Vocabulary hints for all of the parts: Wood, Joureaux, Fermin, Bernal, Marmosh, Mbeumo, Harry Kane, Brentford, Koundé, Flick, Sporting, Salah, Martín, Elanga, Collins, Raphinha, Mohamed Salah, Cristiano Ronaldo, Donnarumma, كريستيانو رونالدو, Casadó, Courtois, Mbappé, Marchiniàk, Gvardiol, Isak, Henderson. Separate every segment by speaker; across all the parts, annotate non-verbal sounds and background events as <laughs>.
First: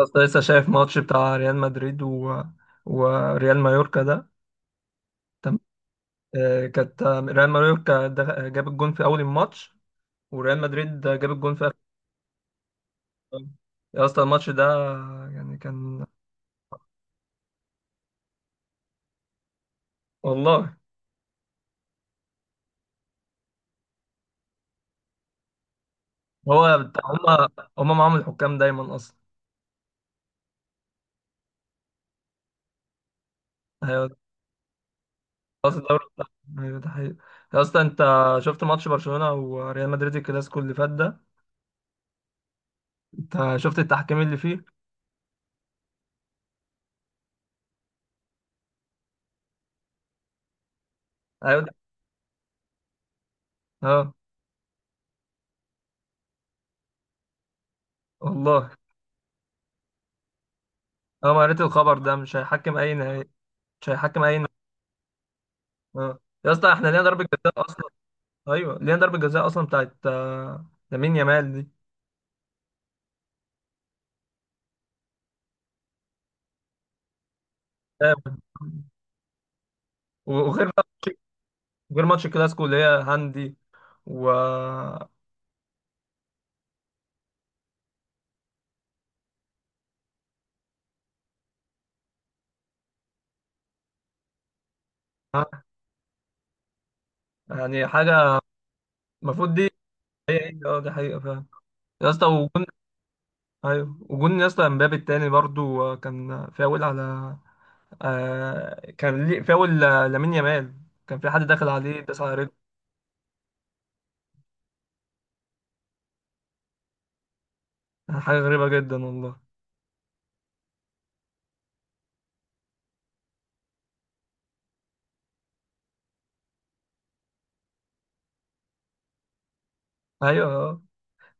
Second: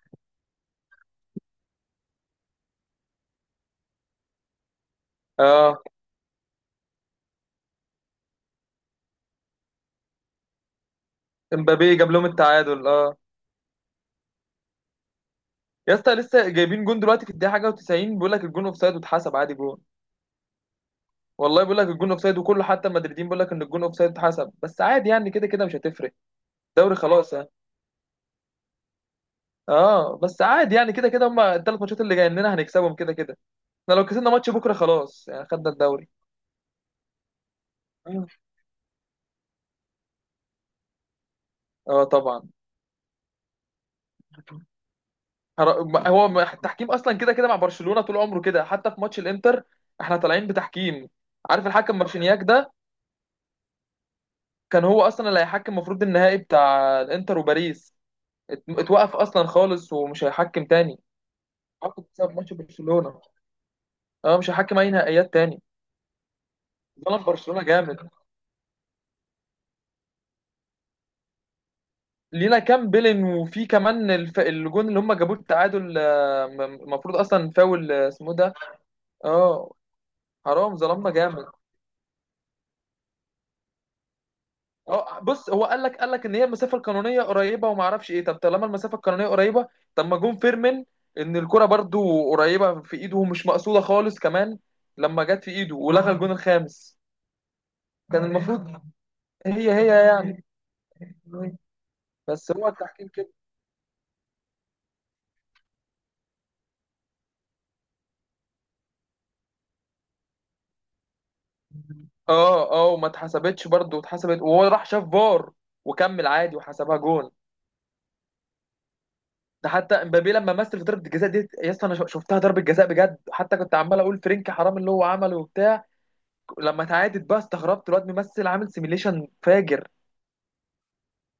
Speaker 1: لسه شايف ماتش بتاع ريال مدريد و... وريال مايوركا ده. تم...
Speaker 2: اه،
Speaker 1: كانت، ريال مايوركا ده جاب الجون في اول الماتش، وريال مدريد جاب الجون في اخر
Speaker 2: امبابي جاب لهم التعادل اه.
Speaker 1: الماتش. يا اسطى الماتش ده يعني
Speaker 2: يا
Speaker 1: كان.
Speaker 2: اسطى لسه جايبين جون دلوقتي في الدقيقه حاجه و90، بيقول لك الجون اوفسايد واتحسب عادي جون.
Speaker 1: والله،
Speaker 2: والله بيقول لك الجون اوفسايد، وكله حتى المدريدين بيقول لك ان الجون اوفسايد اتحسب، بس عادي يعني كده كده مش هتفرق.
Speaker 1: هو
Speaker 2: دوري
Speaker 1: بتاع
Speaker 2: خلاص
Speaker 1: هما.
Speaker 2: يعني.
Speaker 1: هما معاهم الحكام دايما اصلا.
Speaker 2: اه، بس عادي يعني كده كده هم الثلاث ماتشات اللي جايين لنا هنكسبهم كده كده. احنا لو
Speaker 1: أيوة،
Speaker 2: كسبنا ماتش بكره خلاص يعني خدنا
Speaker 1: خلاص الدوري
Speaker 2: الدوري.
Speaker 1: بتاع-. ايوه ده حقيقي. يا اسطى انت
Speaker 2: اه.
Speaker 1: شفت ماتش برشلونة وريال مدريد الكلاسيكو اللي فات ده؟
Speaker 2: آه طبعا.
Speaker 1: انت شفت التحكيم اللي فيه؟
Speaker 2: هر- ما- هو ما- التحكيم اصلا كده كده مع برشلونه طول عمره كده، حتى في ماتش الانتر. احنا طالعين بتحكيم.
Speaker 1: ايوه
Speaker 2: عارف
Speaker 1: ده-.
Speaker 2: الحكم مارشينياك ده؟
Speaker 1: اه.
Speaker 2: كان هو اصلا اللي هيحكم، المفروض النهائي بتاع الانتر وباريس.
Speaker 1: والله.
Speaker 2: اتوقف اصلا خالص ومش هيحكم تاني،
Speaker 1: اه، ما قريت الخبر
Speaker 2: عقد
Speaker 1: ده،
Speaker 2: بسبب
Speaker 1: مش
Speaker 2: ماتش
Speaker 1: هيحكم اي
Speaker 2: برشلونه.
Speaker 1: نهائي. مش هيحكم
Speaker 2: اه
Speaker 1: اي.
Speaker 2: مش هيحكم اي نهائيات تاني.
Speaker 1: اه. يا اسطى، احنا لينا ضربة
Speaker 2: ظلم
Speaker 1: جزاء
Speaker 2: برشلونه
Speaker 1: اصلا.
Speaker 2: جامد.
Speaker 1: ايوه، لينا ضربة جزاء اصلا بتاعت لامين يامال دي.
Speaker 2: لينا كام بيلين، وفي كمان الجون اللي هم جابوه التعادل، المفروض اصلا فاول، اسمه إيه
Speaker 1: آه،
Speaker 2: ده. اه
Speaker 1: وغير
Speaker 2: حرام
Speaker 1: بقى
Speaker 2: ظلمنا
Speaker 1: ماتش-.
Speaker 2: جامد.
Speaker 1: غير ماتش الكلاسيكو اللي هي هاندي. و.
Speaker 2: اه بص، هو قال لك ان هي المسافه القانونيه قريبه وما اعرفش ايه، طب طالما المسافه القانونيه قريبه، طب ما جون فيرمين ان الكره برضو قريبه في ايده ومش مقصوده خالص كمان، لما جت في ايده ولغى الجون الخامس
Speaker 1: يعني
Speaker 2: كان
Speaker 1: حاجة
Speaker 2: المفروض
Speaker 1: المفروض دي.
Speaker 2: هي هي
Speaker 1: هي
Speaker 2: يعني.
Speaker 1: هي، اه، دي حقيقة فعلا. يا اسطى
Speaker 2: بس
Speaker 1: وجون.
Speaker 2: هو التحكيم كده.
Speaker 1: ايوه وجون، يا اسطى، امبابي التاني برضو كان فاول على. كان ليه فاول، لامين يامال. كان في حد داخل عليه، داس على رجله.
Speaker 2: اه اه، وما اتحسبتش برضه، اتحسبت وهو راح شاف فار وكمل عادي وحسبها جون.
Speaker 1: حاجة غريبة جدا والله.
Speaker 2: ده حتى امبابي لما مثل في ضربه الجزاء دي، يا اسطى انا شفتها ضربه جزاء بجد، حتى كنت عمال اقول فرينكي حرام اللي هو عمله وبتاع. لما تعادت بقى استغربت، الواد ممثل عامل سيميليشن فاجر.
Speaker 1: ايوه آه.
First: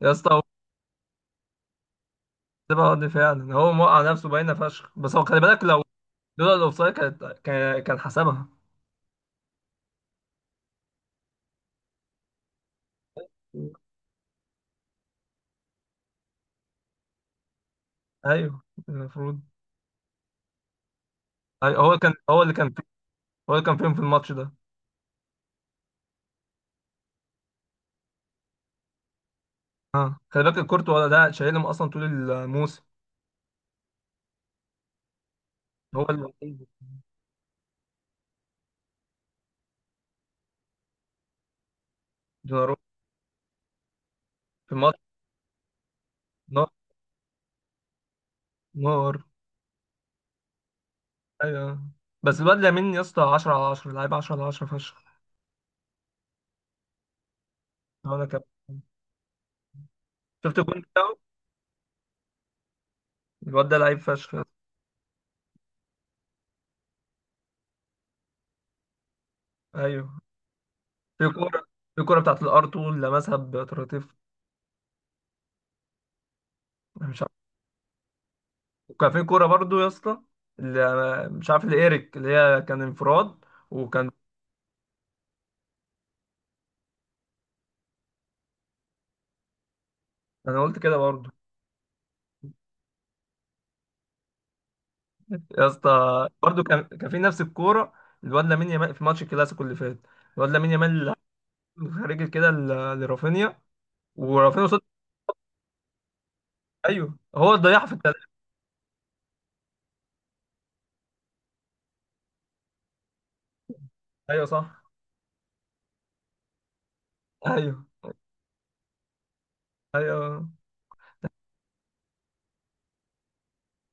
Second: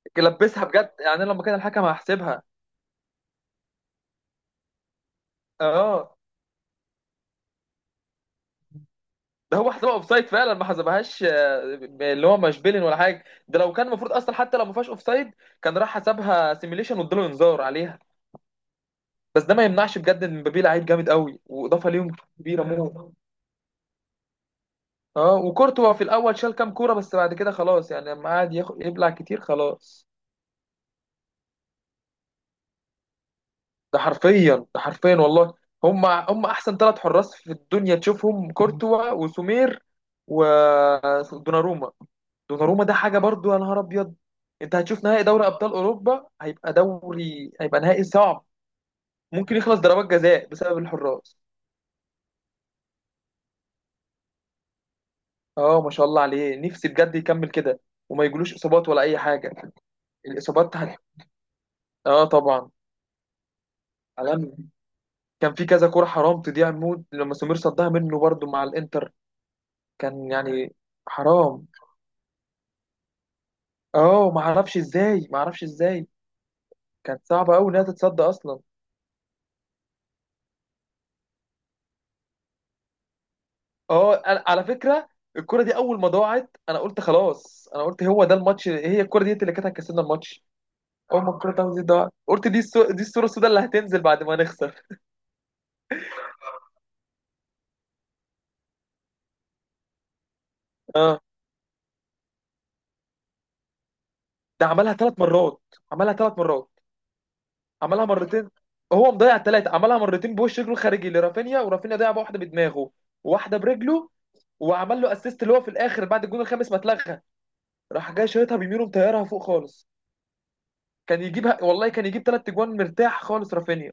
Speaker 1: يا اسطى،
Speaker 2: لبسها بجد، يعني أنا لما كان الحكم هحسبها.
Speaker 1: سيبها ارضي فعلا، هو موقع نفسه باينه فشخ، بس هو خلي بالك لو.
Speaker 2: اه
Speaker 1: لولا الاوفسايد كانت كان حسبها.
Speaker 2: ده هو حسبها اوفسايد فعلا ما حسبهاش، اللي هو مش بيلين ولا حاجه، ده لو كان المفروض اصلا حتى لو ما فيهاش اوفسايد، كان راح حسبها سيميليشن واداله انذار عليها.
Speaker 1: ايوه المفروض.
Speaker 2: بس ده ما يمنعش بجد ان مبابي لعيب جامد قوي،
Speaker 1: أيوة،
Speaker 2: واضافه
Speaker 1: هو كان،
Speaker 2: ليهم
Speaker 1: هو اللي
Speaker 2: كبيره
Speaker 1: كان،
Speaker 2: موت.
Speaker 1: هو اللي كان فيهم في الماتش ده.
Speaker 2: اه، وكورتوا في الاول شال كام كوره، بس بعد كده خلاص يعني لما قعد ياخد يبلع كتير خلاص.
Speaker 1: اه خلي بالك الكورتوا ده شايلهم اصلا طول الموسم.
Speaker 2: ده حرفيا، ده حرفيا والله.
Speaker 1: هو
Speaker 2: هم
Speaker 1: اللي.
Speaker 2: احسن ثلاث حراس في الدنيا، تشوفهم كورتوا وسومير ودوناروما.
Speaker 1: دوناروما.
Speaker 2: دوناروما ده حاجه برضو، يا نهار ابيض.
Speaker 1: في
Speaker 2: انت
Speaker 1: الماتش.
Speaker 2: هتشوف نهائي دوري ابطال اوروبا،
Speaker 1: نار.
Speaker 2: هيبقى دوري، هيبقى نهائي صعب،
Speaker 1: نار.
Speaker 2: ممكن يخلص ضربات جزاء بسبب الحراس.
Speaker 1: ايوه، بس الواد لامين، يا اسطى، 10 على 10 لعيب، 10 على 10 فشخ.
Speaker 2: اه ما شاء الله عليه، نفسي بجد يكمل كده وما
Speaker 1: انا كان.
Speaker 2: يجيلوش اصابات ولا اي حاجه.
Speaker 1: شفت
Speaker 2: الاصابات
Speaker 1: الجون
Speaker 2: هت...
Speaker 1: بتاعه؟
Speaker 2: <laughs> اه طبعا.
Speaker 1: الواد ده لعيب فشخ.
Speaker 2: عالمي. كان في كذا كوره حرام تضيع، مود لما سمير صدها منه برضو مع الانتر.
Speaker 1: ايوه.
Speaker 2: كان يعني
Speaker 1: في كوره.
Speaker 2: حرام.
Speaker 1: في كوره بتاعت الار 2، لمسها بطراطيف.
Speaker 2: اه ما اعرفش ازاي، ما اعرفش ازاي.
Speaker 1: أنا مش.
Speaker 2: كانت صعبه قوي انها تتصد اصلا.
Speaker 1: وكان في كوره برضو يا اسطى، اللي مش عارف، لإيريك، اللي هي كان انفراد. وكان.
Speaker 2: اه على فكره، الكره دي اول ما ضاعت انا قلت خلاص، انا قلت هو ده الماتش، هي الكره دي اللي كانت هتكسبنا الماتش.
Speaker 1: انا قلت كده
Speaker 2: اول
Speaker 1: برضو.
Speaker 2: ما الكره بتاعته دي ضاعت قلت دي دي الصوره السوداء اللي هتنزل بعد ما نخسر.
Speaker 1: يا اسطى برضو كان في نفس الكوره، الواد لامين يامال في ماتش الكلاسيكو اللي فات. الواد لامين يامال
Speaker 2: اه
Speaker 1: خارج كده لرافينيا،
Speaker 2: ده
Speaker 1: ورافينيا صد.
Speaker 2: عملها ثلاث مرات، عملها ثلاث مرات،
Speaker 1: ايوه هو اللي ضيعها في
Speaker 2: عملها
Speaker 1: التلاته.
Speaker 2: مرتين. هو مضيع الثلاثه، عملها مرتين بوش رجله الخارجي لرافينيا، ورافينيا ضيع واحده بدماغه وواحده برجله،
Speaker 1: ايوه صح.
Speaker 2: وعمل له اسيست اللي هو في الاخر بعد الجون الخامس ما اتلغى،
Speaker 1: ايوه،
Speaker 2: راح جاي شايطها بيمينه مطيرها فوق خالص.
Speaker 1: ايوه،
Speaker 2: كان يجيبها، والله كان يجيب ثلاث اجوان مرتاح خالص رافينيا.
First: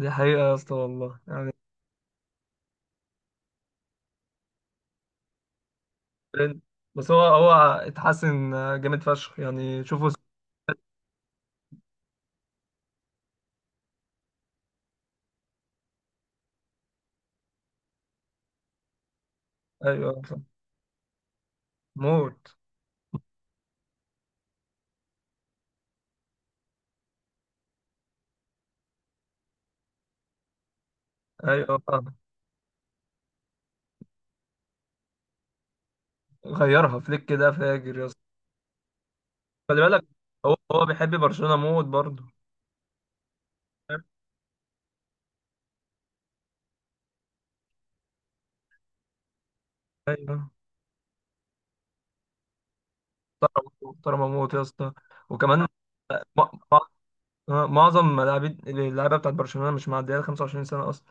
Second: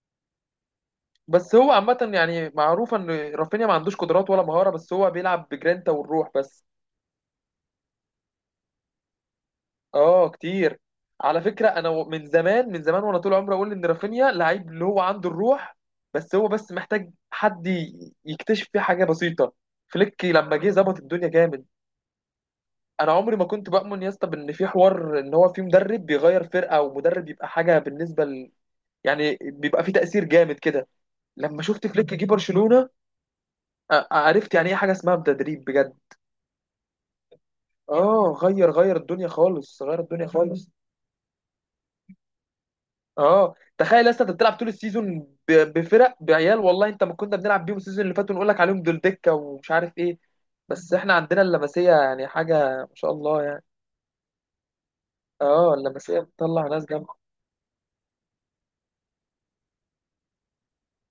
Speaker 1: دي حقيقه يا اسطى والله يعني.
Speaker 2: بس هو عامة يعني معروف ان رافينيا ما عندوش قدرات ولا مهارة، بس هو بيلعب بجرينتا والروح بس.
Speaker 1: بس هو هو اتحسن جامد فشخ يعني شوفوا.
Speaker 2: اه كتير. على فكرة انا من زمان من زمان وانا طول عمري اقول ان رافينيا لعيب اللي هو عنده الروح، بس هو بس محتاج حد يكتشف فيه حاجة بسيطة.
Speaker 1: ايوه
Speaker 2: فليك
Speaker 1: صح.
Speaker 2: لما جه ظبط الدنيا جامد.
Speaker 1: موت.
Speaker 2: انا عمري ما كنت بؤمن يا اسطى بان في حوار ان هو في مدرب بيغير فرقة ومدرب يبقى حاجة بالنسبة يعني بيبقى في تأثير جامد كده. لما
Speaker 1: ايوه،
Speaker 2: شفت فليك جه برشلونة عرفت يعني ايه حاجة اسمها تدريب بجد.
Speaker 1: غيرها فليك كده فاجر يا.
Speaker 2: اه غير الدنيا
Speaker 1: خلي
Speaker 2: خالص، غير
Speaker 1: بالك،
Speaker 2: الدنيا
Speaker 1: هو
Speaker 2: خالص.
Speaker 1: هو بيحب برشلونة موت برضه.
Speaker 2: اه تخيل اصلا، انت بتلعب طول السيزون ب- بفرق بعيال، والله انت ما كنا بنلعب بيهم السيزون اللي فات ونقول لك عليهم دول دكة ومش عارف ايه.
Speaker 1: ايوه.
Speaker 2: بس احنا عندنا اللمسية يعني حاجة، ما شاء الله يعني.
Speaker 1: محترم، محترم موت يا اسطى. وكمان
Speaker 2: اه اللمسية
Speaker 1: مع-
Speaker 2: بتطلع ناس جامدة.
Speaker 1: معظم لاعبين اللعيبه بتاعت برشلونة مش معديه ال 25 سنة اصلا.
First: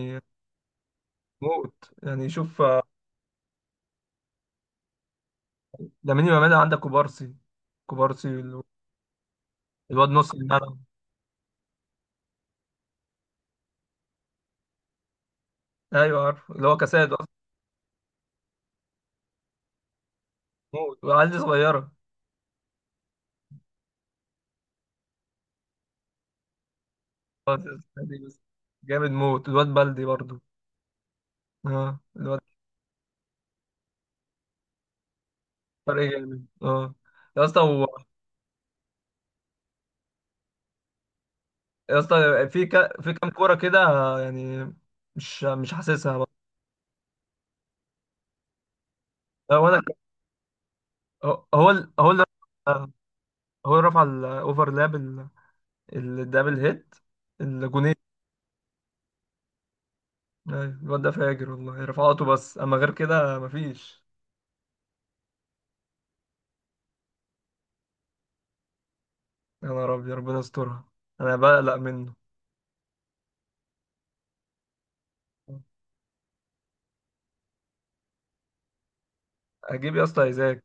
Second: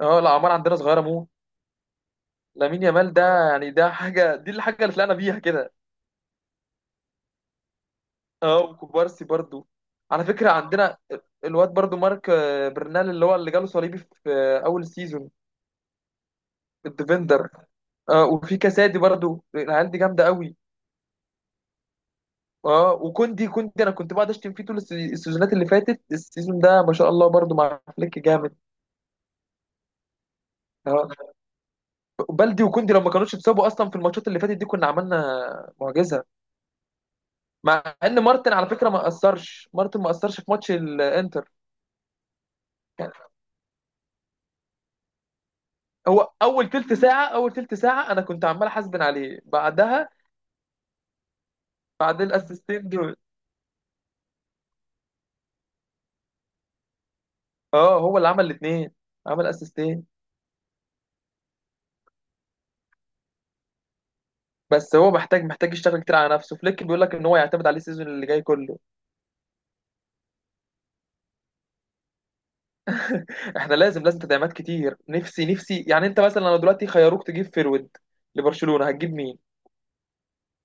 Speaker 2: اه الأعمار عندنا صغيرة موت.
Speaker 1: موت، يعني شوف،
Speaker 2: لامين يامال ده يعني، ده حاجة، دي الحاجة اللي طلعنا بيها كده.
Speaker 1: لامين يامال عندك كوبارسي. كوبارسي
Speaker 2: اه وكوبارسي برضو.
Speaker 1: الواد
Speaker 2: على
Speaker 1: نص
Speaker 2: فكرة
Speaker 1: الملعب.
Speaker 2: عندنا الواد برضو مارك برنال، اللي هو اللي جاله صليبي في أول سيزون.
Speaker 1: ايوه عارف، اللي هو كاساد اصلا.
Speaker 2: الديفندر. اه وفي كاسادي برضو، العيال دي جامدة قوي.
Speaker 1: موت، والعيال دي صغيرة.
Speaker 2: اه وكوندي. كوندي أنا كنت بقعد أشتم فيه طول السيزونات اللي فاتت. السيزون ده ما شاء الله برضو مع فليك
Speaker 1: بس
Speaker 2: جامد.
Speaker 1: جامد موت، الواد بلدي برضه.
Speaker 2: اه
Speaker 1: اه الواد.
Speaker 2: بلدي. وكوندي لو ما كانوش اتصابوا أصلا في الماتشات اللي فاتت دي كنا عملنا
Speaker 1: فرق
Speaker 2: معجزة.
Speaker 1: جامد، اه. يا اسطى.
Speaker 2: مع إن مارتن على فكرة ما أثرش، مارتن ما أثرش في ماتش الإنتر.
Speaker 1: يا اسطى، في في كام كوره كده، يعني مش حاسسها بقى.
Speaker 2: هو اول تلت ساعه، انا كنت عمال احاسبن عليه،
Speaker 1: هو انا،
Speaker 2: بعدها
Speaker 1: هو هو ال- هو
Speaker 2: بعد
Speaker 1: اللي
Speaker 2: الاسيستين دول
Speaker 1: هو اللي رفع الاوفرلاب، الدبل هيت، الجونين.
Speaker 2: اه هو اللي عمل الاثنين، عمل اسيستين.
Speaker 1: أيوة، الواد ده فاجر والله رفعاته، بس اما غير كده مفيش.
Speaker 2: بس هو محتاج، يشتغل كتير على نفسه. فليك بيقول لك ان هو يعتمد عليه السيزون اللي جاي كله.
Speaker 1: يا نهار ابيض، ربنا يسترها. انا بقلق منه.
Speaker 2: احنا لازم، تدعيمات كتير. نفسي، يعني انت مثلا لو دلوقتي خيروك تجيب فيرود لبرشلونه هتجيب مين؟
Speaker 1: اجيب يا اسطى ايزاك.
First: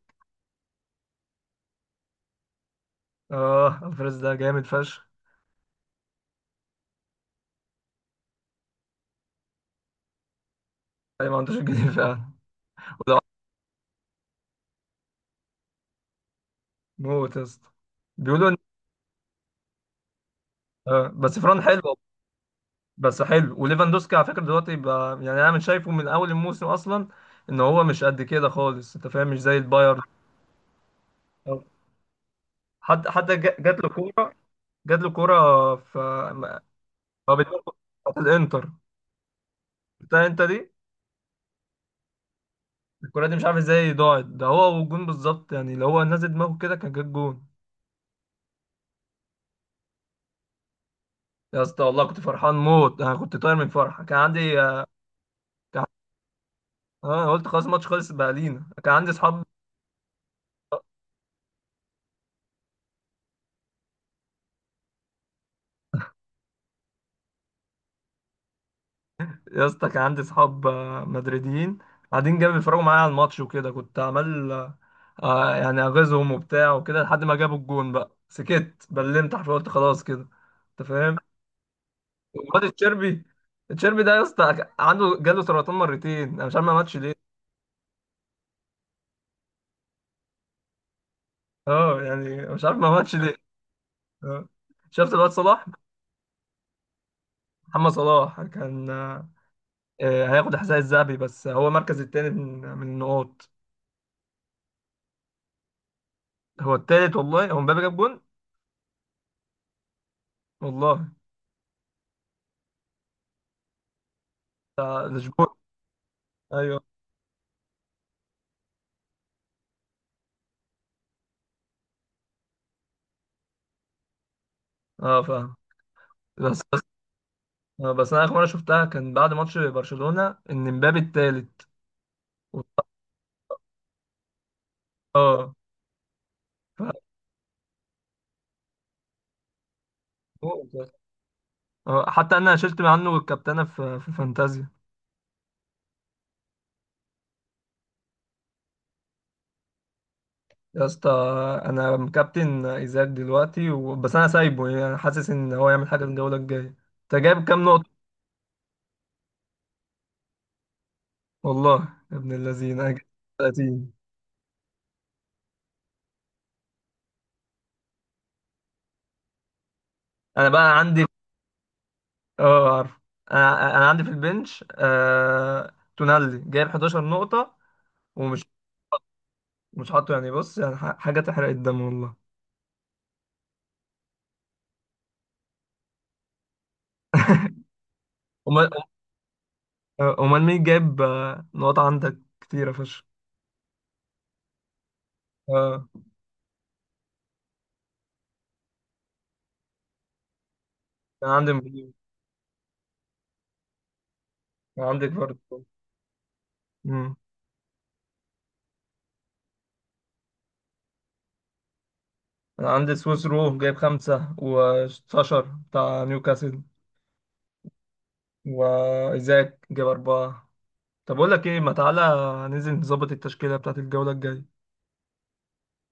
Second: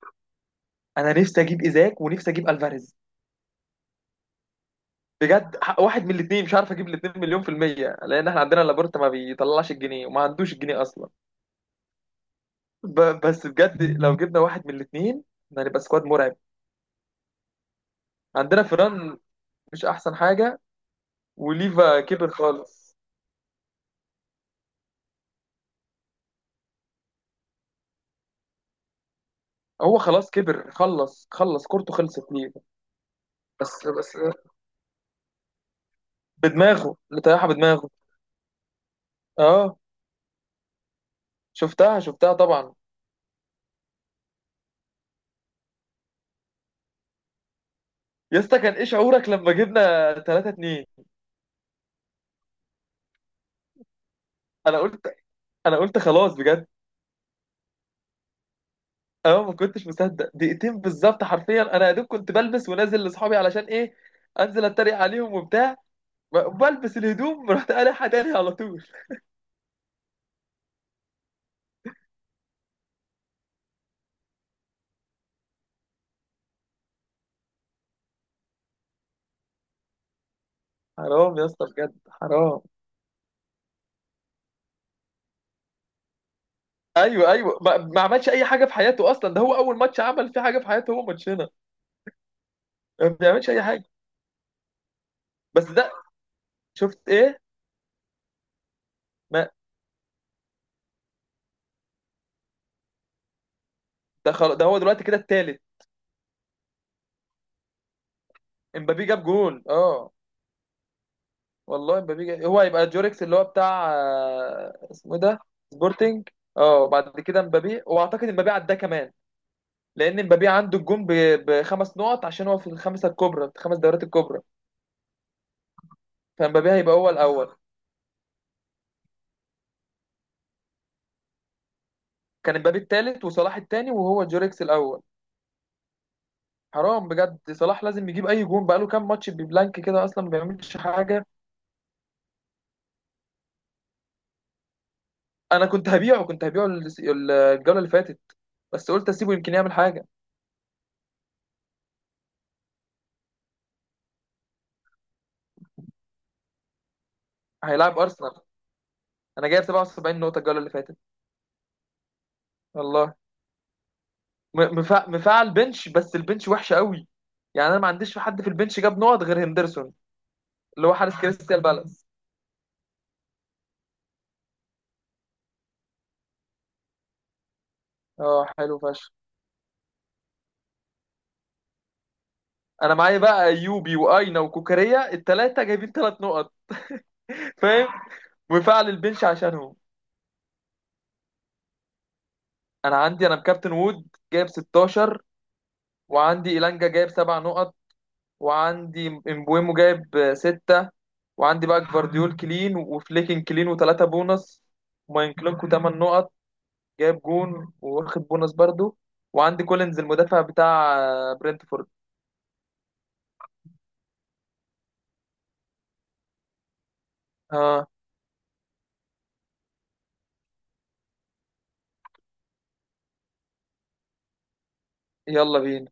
Speaker 2: انا نفسي اجيب ايزاك ونفسي اجيب الفاريز
Speaker 1: اه، الفريز ده جامد فشخ.
Speaker 2: بجد. واحد من الاثنين، مش عارف اجيب الاثنين، مليون في المية لان احنا عندنا لابورتا ما بيطلعش الجنيه وما عندوش الجنيه اصلا.
Speaker 1: أي، ما عندوش جنيه فعلا. وده
Speaker 2: بس بجد لو جبنا واحد من الاثنين هنبقى سكواد مرعب.
Speaker 1: موت يا اسطى. بيقولوا ان،
Speaker 2: عندنا فيران، مش احسن حاجه.
Speaker 1: بس فران حلو.
Speaker 2: وليفا كبر خالص.
Speaker 1: بس حلو، وليفاندوسكي على فكره دلوقتي بقى، يعني انا من شايفه من اول الموسم اصلا ان هو مش قد كده خالص، انت فاهم، مش زي
Speaker 2: هو
Speaker 1: البايرن.
Speaker 2: خلاص كبر، خلص خلص كورته، خلصت ليفا.
Speaker 1: حد جات
Speaker 2: بس
Speaker 1: له
Speaker 2: بس
Speaker 1: كوره. جات له كوره في.
Speaker 2: بدماغه، اللي
Speaker 1: هو
Speaker 2: طيحها
Speaker 1: بيدور.
Speaker 2: بدماغه.
Speaker 1: بتاعت الانتر.
Speaker 2: اه
Speaker 1: بتاع انت دي.
Speaker 2: شفتها طبعا.
Speaker 1: الكوره دي مش عارف ازاي ضاعت، ده هو والجون بالظبط يعني. لو هو نازل دماغه كده كان جاب جون.
Speaker 2: يا اسطى كان ايه شعورك لما جبنا 3-2؟
Speaker 1: يا اسطى والله كنت فرحان موت، انا كنت طاير من فرحه. كان عندي،
Speaker 2: انا قلت انا
Speaker 1: كان...
Speaker 2: قلت خلاص بجد.
Speaker 1: قلت خلاص الماتش خلص بقى لينا. كان عندي اصحاب.
Speaker 2: اه ما كنتش مصدق، دقيقتين بالظبط حرفيا. انا يا دوب كنت بلبس ونازل لاصحابي علشان ايه؟ انزل اتريق عليهم وبتاع. بلبس الهدوم رحت قالعها تاني على طول.
Speaker 1: يا اسطى كان عندي صحاب مدريديين قاعدين جنبي بيتفرجوا معايا على الماتش، وكده كنت عمال يعني اغيظهم وبتاع وكده، لحد ما جابوا الجون بقى سكت، بلمت حرفيا، قلت خلاص كده. انت فاهم.
Speaker 2: حرام يا اسطى بجد حرام.
Speaker 1: وواد الشربي. الشربي ده يا اسطى عنده، جاله سرطان مرتين، انا مش عارف ما ماتش ليه.
Speaker 2: ايوه ايوه ما عملش اي حاجه في حياته اصلا، ده هو اول ماتش عمل فيه حاجه في حياته هو ماتشنا.
Speaker 1: اه، يعني مش عارف ما
Speaker 2: ما
Speaker 1: ماتش ليه.
Speaker 2: بيعملش اي حاجه.
Speaker 1: آه. شفت الواد صلاح؟
Speaker 2: بس ده. شفت ايه؟
Speaker 1: محمد صلاح كان
Speaker 2: ما
Speaker 1: هياخد الحذاء الذهبي، بس هو مركز التاني من النقاط.
Speaker 2: ده خلاص، ده هو دلوقتي كده التالت.
Speaker 1: هو التالت والله. هو مبابي جاب جون.
Speaker 2: امبابي جاب جول اه.
Speaker 1: والله.
Speaker 2: والله امبابي جاب، هو هيبقى جوريكس اللي هو بتاع اسمه
Speaker 1: ده
Speaker 2: إيه ده.
Speaker 1: شبور.
Speaker 2: سبورتنج. اه
Speaker 1: ايوه.
Speaker 2: وبعد كده امبابي، واعتقد امبابي عداه كمان، لان امبابي عنده الجون بخمس نقط عشان هو في الخمسه الكبرى في الخمس دورات الكبرى.
Speaker 1: اه فاهم. بس
Speaker 2: فامبابي هيبقى هو الاول.
Speaker 1: بس انا اخر مره شفتها كان بعد ماتش برشلونه ان مبابي التالت.
Speaker 2: كان
Speaker 1: و-.
Speaker 2: امبابي التالت وصلاح التاني وهو جوريكس الاول.
Speaker 1: اه. ف....
Speaker 2: حرام بجد، صلاح لازم يجيب اي جون، بقاله كام ماتش ببلانك كده اصلا ما بيعملش حاجه.
Speaker 1: حتى انا شلت عنه الكابتنه في فانتازيا.
Speaker 2: انا كنت هبيعه، كنت هبيعه الجوله اللي فاتت، بس قلت اسيبه يمكن يعمل حاجه.
Speaker 1: يا اسطى انا مكابتن ايزاك دلوقتي و.... بس انا سايبه، يعني انا حاسس ان هو يعمل حاجه الجوله الجايه. انت جايب كام نقطه؟
Speaker 2: هيلاعب ارسنال. انا جايب 77 نقطه الجوله اللي فاتت
Speaker 1: والله يا ابن الذين انا جايب
Speaker 2: والله.
Speaker 1: 30.
Speaker 2: مفعل بنش، بس البنش وحشه قوي. يعني انا ما عنديش في حد في البنش جاب نقط غير هندرسون
Speaker 1: انا بقى
Speaker 2: اللي هو
Speaker 1: عندي.
Speaker 2: حارس كريستال بالاس.
Speaker 1: اه عارف. انا عندي في البنش تونالي جايب 11 نقطه. ومش،
Speaker 2: اه حلو فشخ.
Speaker 1: مش حاطه، يعني بص يعني حاجة تحرق الدم والله.
Speaker 2: انا معايا بقى ايوبي واينا وكوكاريا الثلاثه جايبين ثلاث نقط فاهم.
Speaker 1: أمال.
Speaker 2: مفعل البنش عشانهم.
Speaker 1: أمال مين جايب نقط عندك كتيرة
Speaker 2: انا
Speaker 1: فشخ؟
Speaker 2: عندي، انا بكابتن وود جايب 16.
Speaker 1: اه،
Speaker 2: وعندي إيلانجا جايب سبع نقط، وعندي امبويمو جايب ستة.
Speaker 1: كان عندي
Speaker 2: وعندي بقى
Speaker 1: مبليو.
Speaker 2: جفارديول كلين وفليكن كلين وثلاثة بونص.
Speaker 1: كان عندك برضه.
Speaker 2: وماينكلونكو تمن نقط،
Speaker 1: أمم.
Speaker 2: جايب جون واخد بونص برضو. وعندي كولينز المدافع بتاع برنتفورد.
Speaker 1: أنا عندي سويس رو جايب 5 وساشر بتاع نيوكاسل،
Speaker 2: ها،
Speaker 1: وإيزاك جايب 4. طب أقول لك إيه، ما تعالى ننزل نظبط التشكيلة بتاعت الجولة الجاية.
Speaker 2: يلا بينا.